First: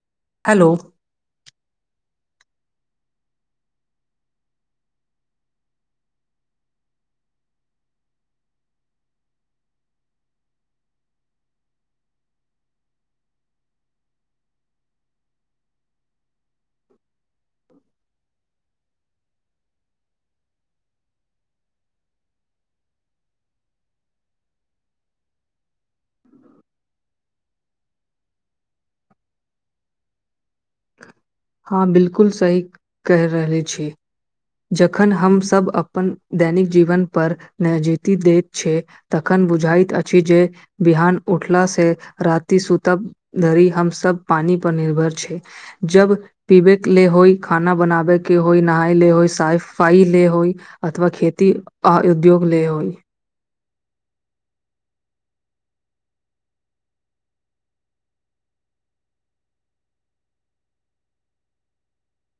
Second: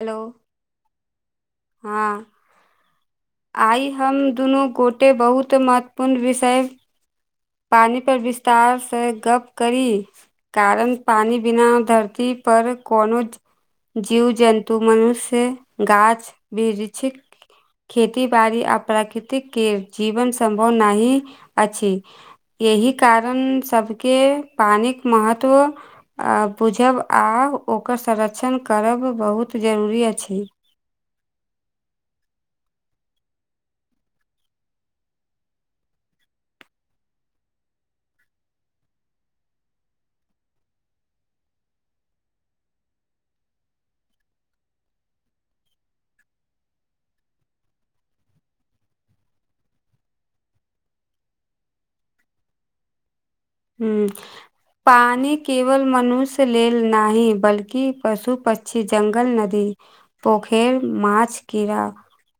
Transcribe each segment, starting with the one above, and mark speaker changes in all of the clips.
Speaker 1: Hello
Speaker 2: hello
Speaker 1: हँ आइ हम दुनू गोटे बहुत महत्वपूर्ण विषय पानी पर विस्तार से गप करी कारण पानी बिना धरती पर कोनो जीव जन्तु मनुष्य गाछ वृक्ष खेती बाड़ी आ प्राकृतिक के जीवन सम्भव नही अछि एहिही कारण सभके पानिक महत्व बुझब आ ओकर संरक्षण करब बहुत जरूरी अछि
Speaker 2: हँ बिलकुल सही कहि रहले छी जखन हमसभ अपन दैनिक जीवन पर नजीति दैत छै तखन बुझाइत अछि जे बिहान उठला से राति सुूतब धरी हम सब पानी पर निर्भर छै जब पीबे के ले होइ खाना बनाबे के होइ नहााय ले होइ साइफाई ले होइ अथवा खेती उद्योग ले होइ
Speaker 1: हू पानि केवल मनुष्य लेल न बल्कि पशु पक्षी जंगल नदी पोखर मछ कीड़ा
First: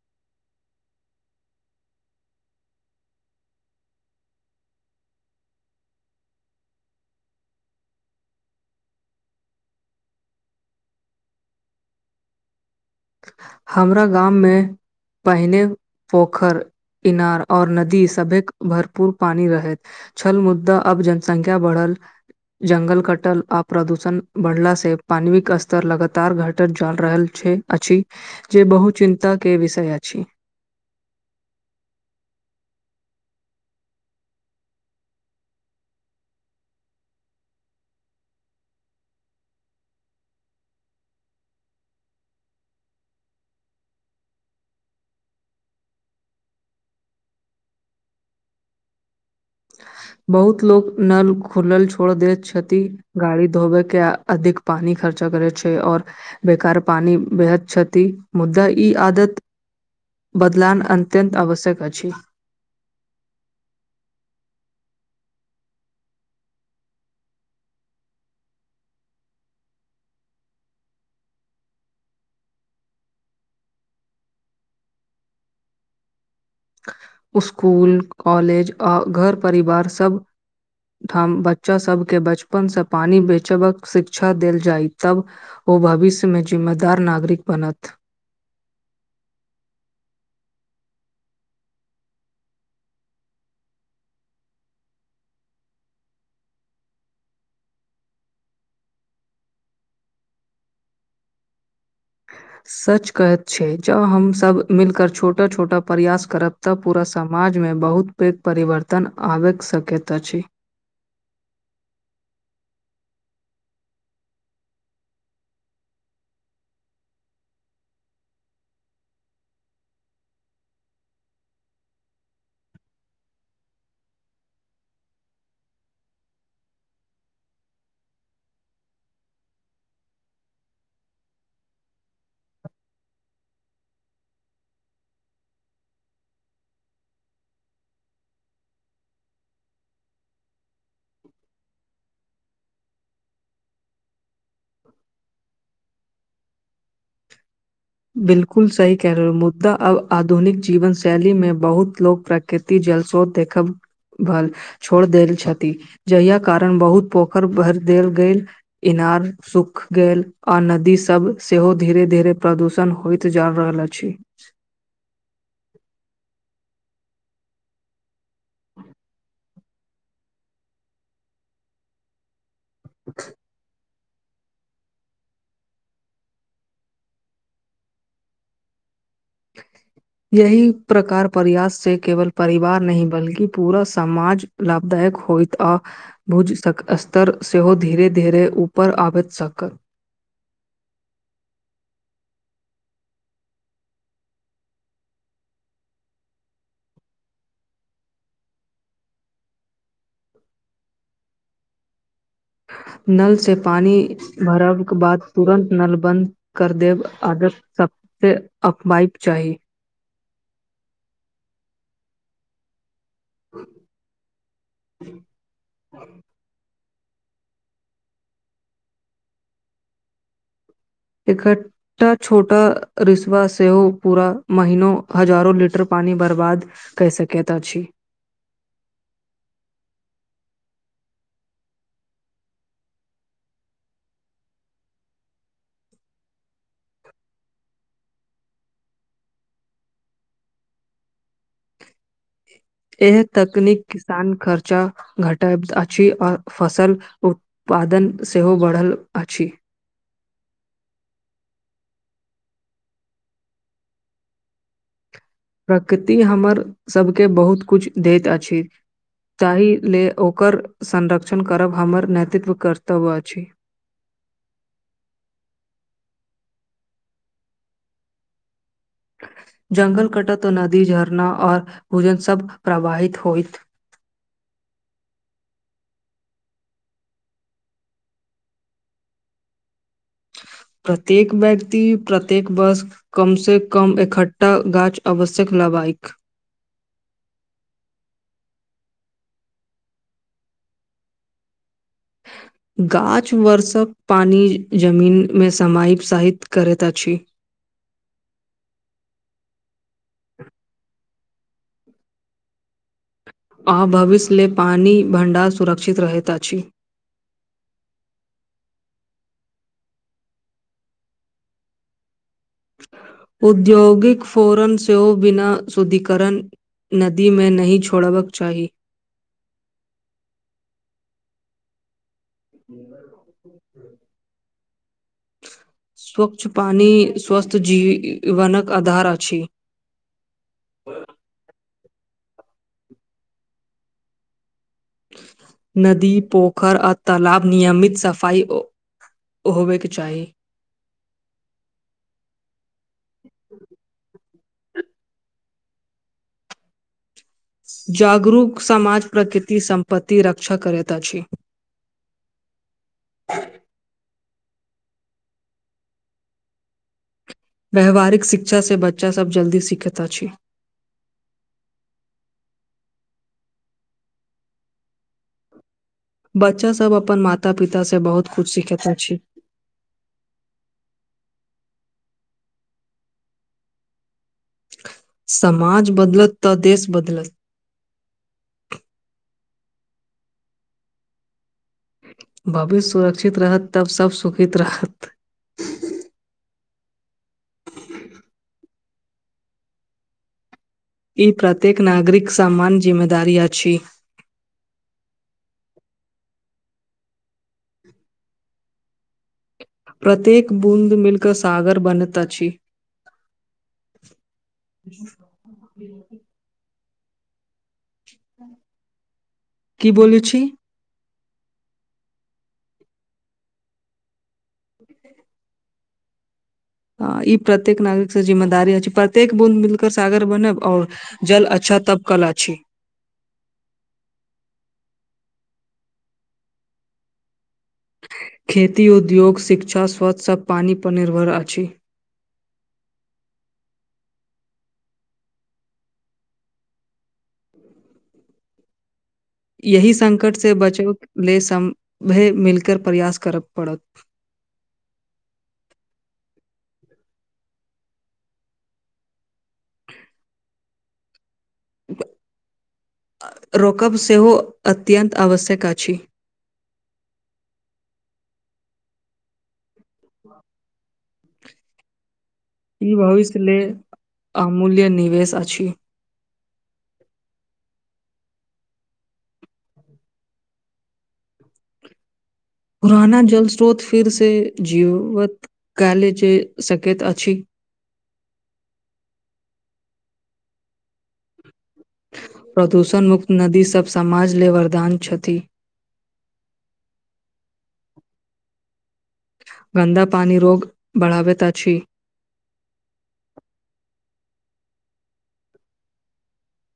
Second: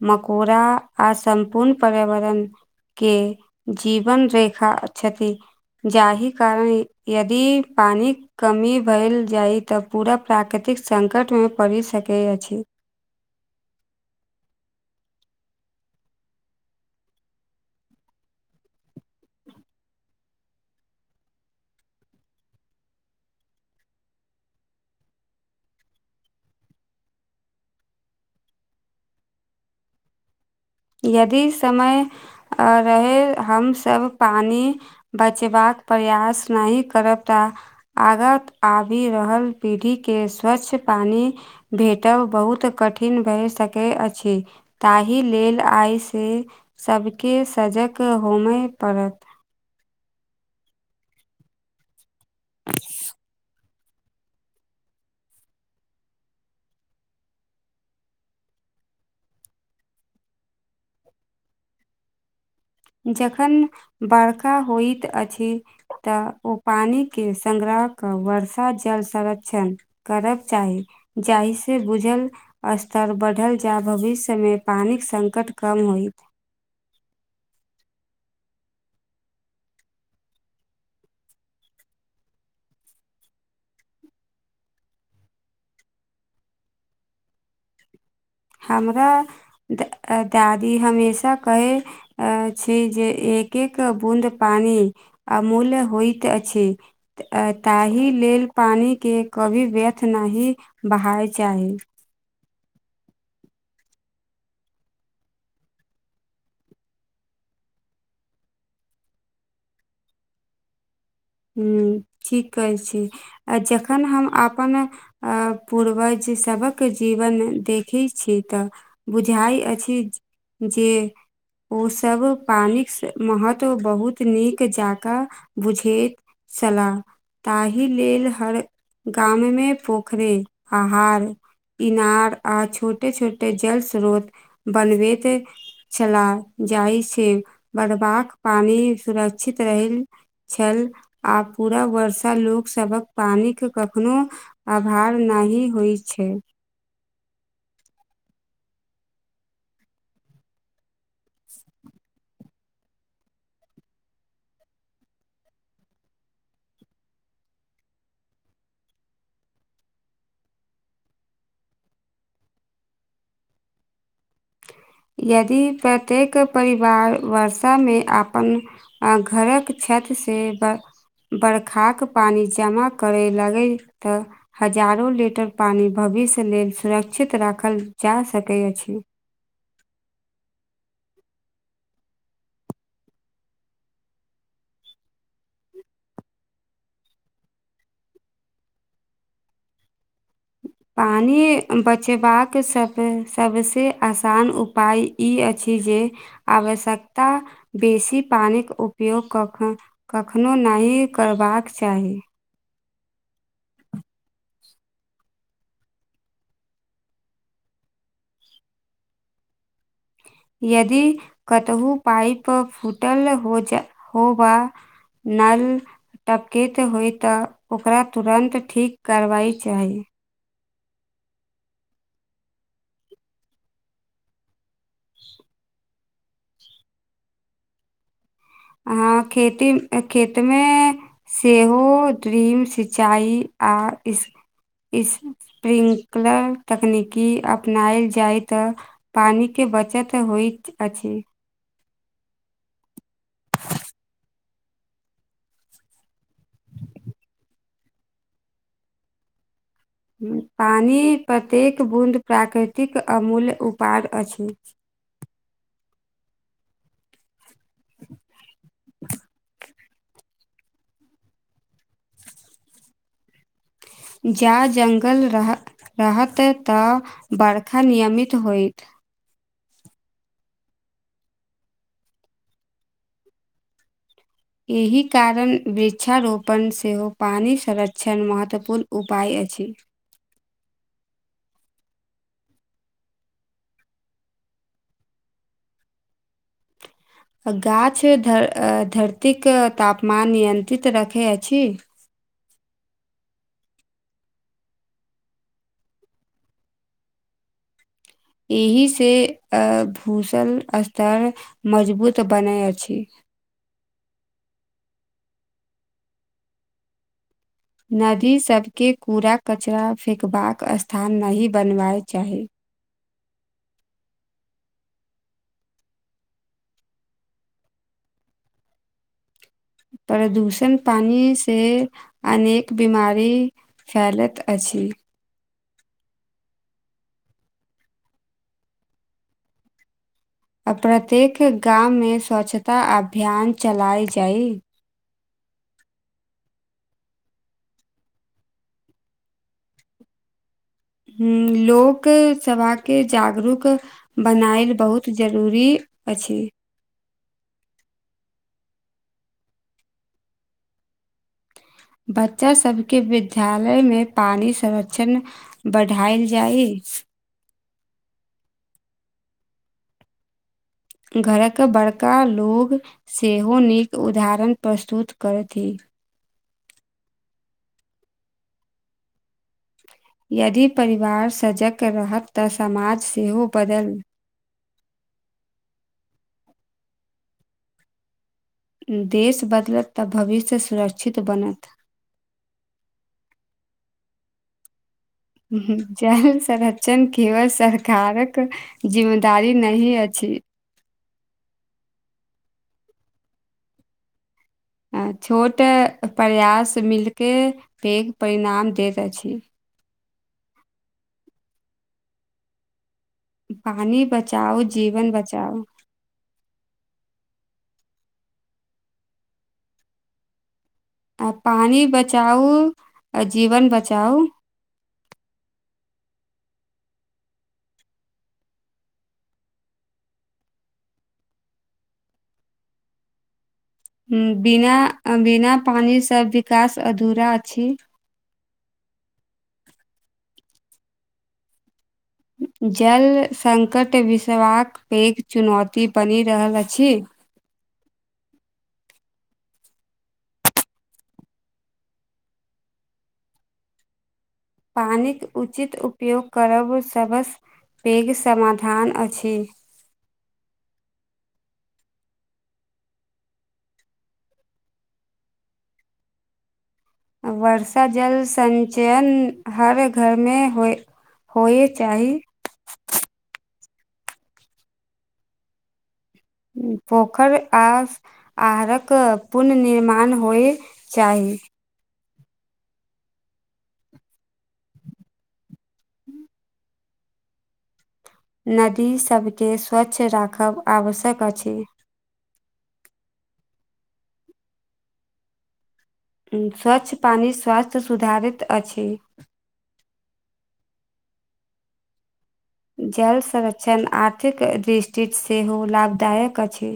Speaker 1: मकोड़ा आर सम्पूर्ण पर्यावरण के जीवन रेखा छथिन जाहि कारण यदि पानि कमी भेल जाइ तऽ पूरा प्राकृतिक सकंटमे पड़ि सकैत अछि
Speaker 2: हमरा गाममे पहिने पोखरि इनार और नदी सभेक भरपूर पानी रहे छल मुद्दा अब जनसंख्या बढ़ल जंगल कटल आ प्रदूषण बढ़ला से पानविक स्तर लगातार घटैत जल रहल छै अछि जे बहु चिन्ताके विषय अछि
Speaker 1: यदि समय रहे हमसब पानि बचबाक प्रयास नहि करब त आगाँ आबि रहल पीढ़ीके स्वच्छ पानि भेटब बहुत कठिन भए सकैत अछि ताहि लेल आइसँ सभके सजग होमय पड़त
Speaker 2: बहुत लोको नल खुलल छोड़ दैत छथि गाड़ी धोबे के अधिक पानि खर्चा करै छै आओर बेकार पानी बेहद छथिति मुद्दा ई आदत बदलान अत्यन्त आवश्यक अछि
Speaker 1: जखन बर्का होइत अछि तऽ ओ पानी के संगग्रह कऽ वर्षा जल संरक्षण करब चाही जाहिसँ बुझल स्तर बढ़ल जा भविष्य मे पानिक संकट कम होइत
Speaker 2: स्कुल कॉलेज आ घर परिवार सबब ठाम बच्चा सबके बचपन से पानी बेचबक शिक्षा देल जाय तब ओ भविष्यमे जिम्मेदार नागरिक बनत
Speaker 1: हमरा दादी हमेशा कहै अ छै जे एक एक बूद पानी अमूल्य होइत अछि ताहि लेल पानिके कभी व्यर्थ नहि बहाय चाही
Speaker 2: सच कहैत छै जँ हमसभ मिलकर छोटा छोटा प्रयास करब तऽ पूरा समाजमे बहुत पैघ परिवर्तन आबि सकैत अछि
Speaker 1: ह ठीक कहै छी आ जखन हम अपन अ पूर्वज सभक जीवन देखैत छीिय तऽ बुझइ अछि जे ओसभ पानिक महत्व बहुत नीक जाके बुझैत चलाक ताहि लेल हर गाममे पोखरे आहार इनार आ छोटे छोटे जल स्रोत बनबैते छला जाइ छै बढ़बाक पानी सुरक्षित रहै छल आ पूरा वर्षा लोकसभक पानिके कखनो आभार नहि होइ छै
Speaker 2: बिलकुल सी कह रहें मुद्दा अब आधुनिक जीवन शैली मे बहुत लोक प्रकट कते जल स्रोत देखब छोड़ देल छथि जहिया कारण बहुत पोखर भर देल गेल इनार सूख गेल आ नदी सब सेहो धीरे धीरे प्रदूषण होइत जा रहल अछि
Speaker 1: यदि प्रत्येक परिवार वर्षा मे आ अपन घरक छत से बरखाक पानी जमा करै लागै तऽ हजारो लीटर पानी भविष्य लेल सुरक्षित राखल जा सकै अछि
Speaker 2: यहि प्रकार प्रयास छै केवल परिवार नहि बल्कि पूरा समाज लाभदायक होयत आ भुज थक स्तर सेहो धीरे धीरे ऊपर आबैत सक
Speaker 1: पानी बचेबाक सब सबसे आसान उपाय ई अछि जे आवश्यकता बेसी पानीक उपयोग कके कखनहुँ नहि करबाक चाही
Speaker 2: नल से पानी भरव के बाद तुरन्त नल बंद कर देब आदत सब से अफवइफ छथि
Speaker 1: यदि कतहुँ पाइप फूटल होज होवा नल टपकैत होइ तऽ ओकरा तुरन्त ठीक कारवाइ चाही
Speaker 2: एकठटा छोटा रिस्वा सेहो पूरा महनो हजारो लीटर पानी बर्बाद कऽ सकैत अछि
Speaker 1: हँ खेती खेत मे सेहो ड्रीम सिंचाइ आ स्प्रिंकलर तकनीकी अपनायल जाय त पानी के बचत होइत अछि
Speaker 2: एहे तकनीक किसान खर्चा घटब अछि आ फसल उत्पादन सेहो बढ़ल अछि
Speaker 1: पानी प्रत्येक बूँद प्राकृतिक अमूल्य उपार अछि
Speaker 2: प्रकृति हमर सब के बहुत कुछ दैत अछि ताहि ले ओकर संरक्षण करब हमर नेतृत्व कर्तव्य अछि।
Speaker 1: जा जंगल रह रहत ता बरखा नियमित होयत
Speaker 2: जंगल कटत तऽ नदी झरना और भोजन सब प्रवाहित होइत
Speaker 1: एहि कारण वृक्षारोपण सेहो पानी संरक्षण महत्वपूर्ण उपाय अछि
Speaker 2: प्रत्येक व्यक्ति प्रत्येक बस ' कम से कम एकठ्ठा गाछ आवश्यक लागायिक।
Speaker 1: गाछ धरतीक तापमान नियन्त्रित रखै अछि।
Speaker 2: [unintelligible] गाछ वर्षक पानी जमीन मे समयिप साहित करैत अछि।
Speaker 1: एहि से अय भूषण स्तर मजबूत बनै अछि
Speaker 2: आ भविष्य लेल पानी भण्डार सुरक्षित रहैत अछि
Speaker 1: नदी सब के कूड़ा कचरा फेेकबाक स्थान नहि बनवा चाही
Speaker 2: औद्योगिक फोरन सेहो बिना शुद्धिकरण नदी मे नहि छोड़बक चाही
Speaker 1: प्रदूषण पानी से अनेक बीमारी फैलैत अछि
Speaker 2: स्वच्छ पानि स्वस्थ जीवनक आधार अछि
Speaker 1: प्रत्येक गाममे स्वच्छता अभियान चलाय जाइ
Speaker 2: नदी पोखरि आ तालाब नियमित सफाइ होबयके चाही
Speaker 1: ह लोक सभा के जागरूक बनायल बहुत जरूरी अछि
Speaker 2: जागरूक समाज प्रकृति सम्पत्ति रक्षा करैत अछि
Speaker 1: बच्चा सबके विद्यालयमे पानि संरक्षण बढ़ायल जाइ
Speaker 2: व्याववहारिक शिक्षासँ बच्चासभ जल्दी सीखैत अछि
Speaker 1: घरक बड़का लो सेहो नीक उदाहरण प्रस्तुत करथि
Speaker 2: बच्चा सब अपन माता पिता से बहुत कुछ सिखेता छै
Speaker 1: यदि परिवार सजक रहत तऽ समाज सेहो बदल
Speaker 2: समाज बदलत तऽ देश बदलत
Speaker 1: देश बदलत तऽ भविष्य सुरक्षित बनत
Speaker 2: भविष्य सुरक्षित रहत तब सब सुखित रहत
Speaker 1: जल संरक्षण केवल सरकारक जिम्मेदारी नहि अछि
Speaker 2: ई प्रत्येक नागरिक सामान्य जिम्मेदारी अछि
Speaker 1: छोट प्रयास मिलके पैघ परिणाम दैत अछि
Speaker 2: प्रत्येक बूँद मिलकऽ सागर बनैत अछि
Speaker 1: पानी बचाओ जीवन बचाओ
Speaker 2: बी की बोले छी
Speaker 1: आ पानि बचाउ आ जीवन बचाउ
Speaker 2: ह ई प्रत्येक नागरिकसँ जिम्मेदारी हो छै प्रत्येक बूद मिलिकरऽ सागर बनब आओर जल अच्छा तब कल अच्छी
Speaker 1: बिना बिना पानी सब विकास अधूरा अछि
Speaker 2: खेती उद्योग शिक्षा स्वच्छ आ पानी पर निर्भर अछि
Speaker 1: जल सङ्कट विसबाक पैघ चुनौती बनि रहल अछि
Speaker 2: यही संकट से बचत लेल सभय मिलकर प्रयास कर पड़त
Speaker 1: पानिक उचित उपयोग करब सबसँ पैघ समाधान अछि
Speaker 2: रोकब सेहो अत्यन्त आवश्यक अछि
Speaker 1: वर्षा जल संचयन हर घरमे होइ होइय चाही
Speaker 2: ई भविष्य लेले अमूल्य निवेश अछि
Speaker 1: पोखरि आ आहारक पुननिर्माण होइ चाही
Speaker 2: पुराना जल स्रोत फेरसँ जीवत कल जे सकैत अछि
Speaker 1: नदीसभके स्वच्छ राखब आवश्यक अछि
Speaker 2: प्रदूषण मुुक्त नदीसभ समाज लेल वरदान छथि
Speaker 1: स्वच्छ पानि स्वास्थ्य सुधारित अछि
Speaker 2: गन्दा पानी रोग बढ़ाबैत अछि
Speaker 1: जल संरक्षण आर्थिक दृष्टिसँ सेहो लाभदायक अछि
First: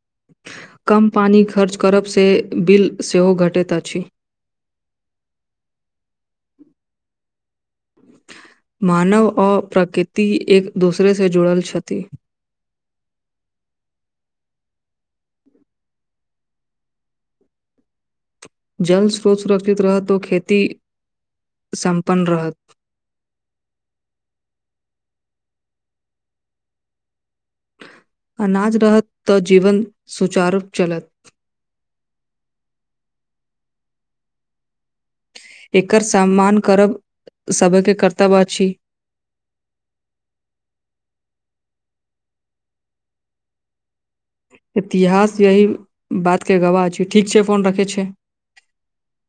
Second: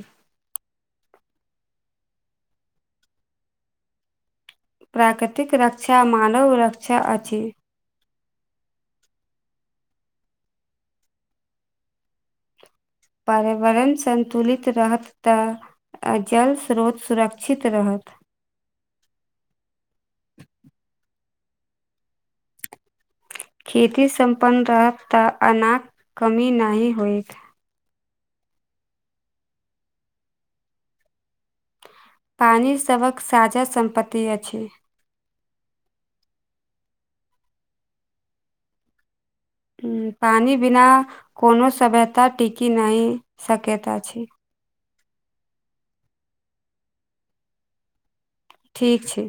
Speaker 2: कम पानि खर्च करब से बिल सेहो घटैत अछि
Speaker 1: प्राकृतिक रक्षा मानव रक्षा अछि
Speaker 2: मानव अ प्रकृति एक दोसरेसँ जुड़ल छथि
Speaker 1: पर्यावरण संन्तुलित रहत तऽ आ जल स्रोत सुरक्षित रहत
Speaker 2: जल स्रोत सुरक्षित रहत त ओ खेती सम्पन्न रहत
Speaker 1: खेती संपन्न रहतऽ अनाज कमी नहि होइतऽ
Speaker 2: अनाज रहत तऽ जीवन सुचारू चल तऽ
Speaker 1: पानी सभक साझा सम्पत्ति अछि
Speaker 2: एकर सम्मान करब [inaudible] सबकेँ कर्तव्य अछि
Speaker 1: हु पानि बिना कोनो सभ्यता टिकी नहि सकता अछि
Speaker 2: इतिहास यही बातकेँ गवाह छै ठीक छै फोन रखै छै
Speaker 1: ठीक छै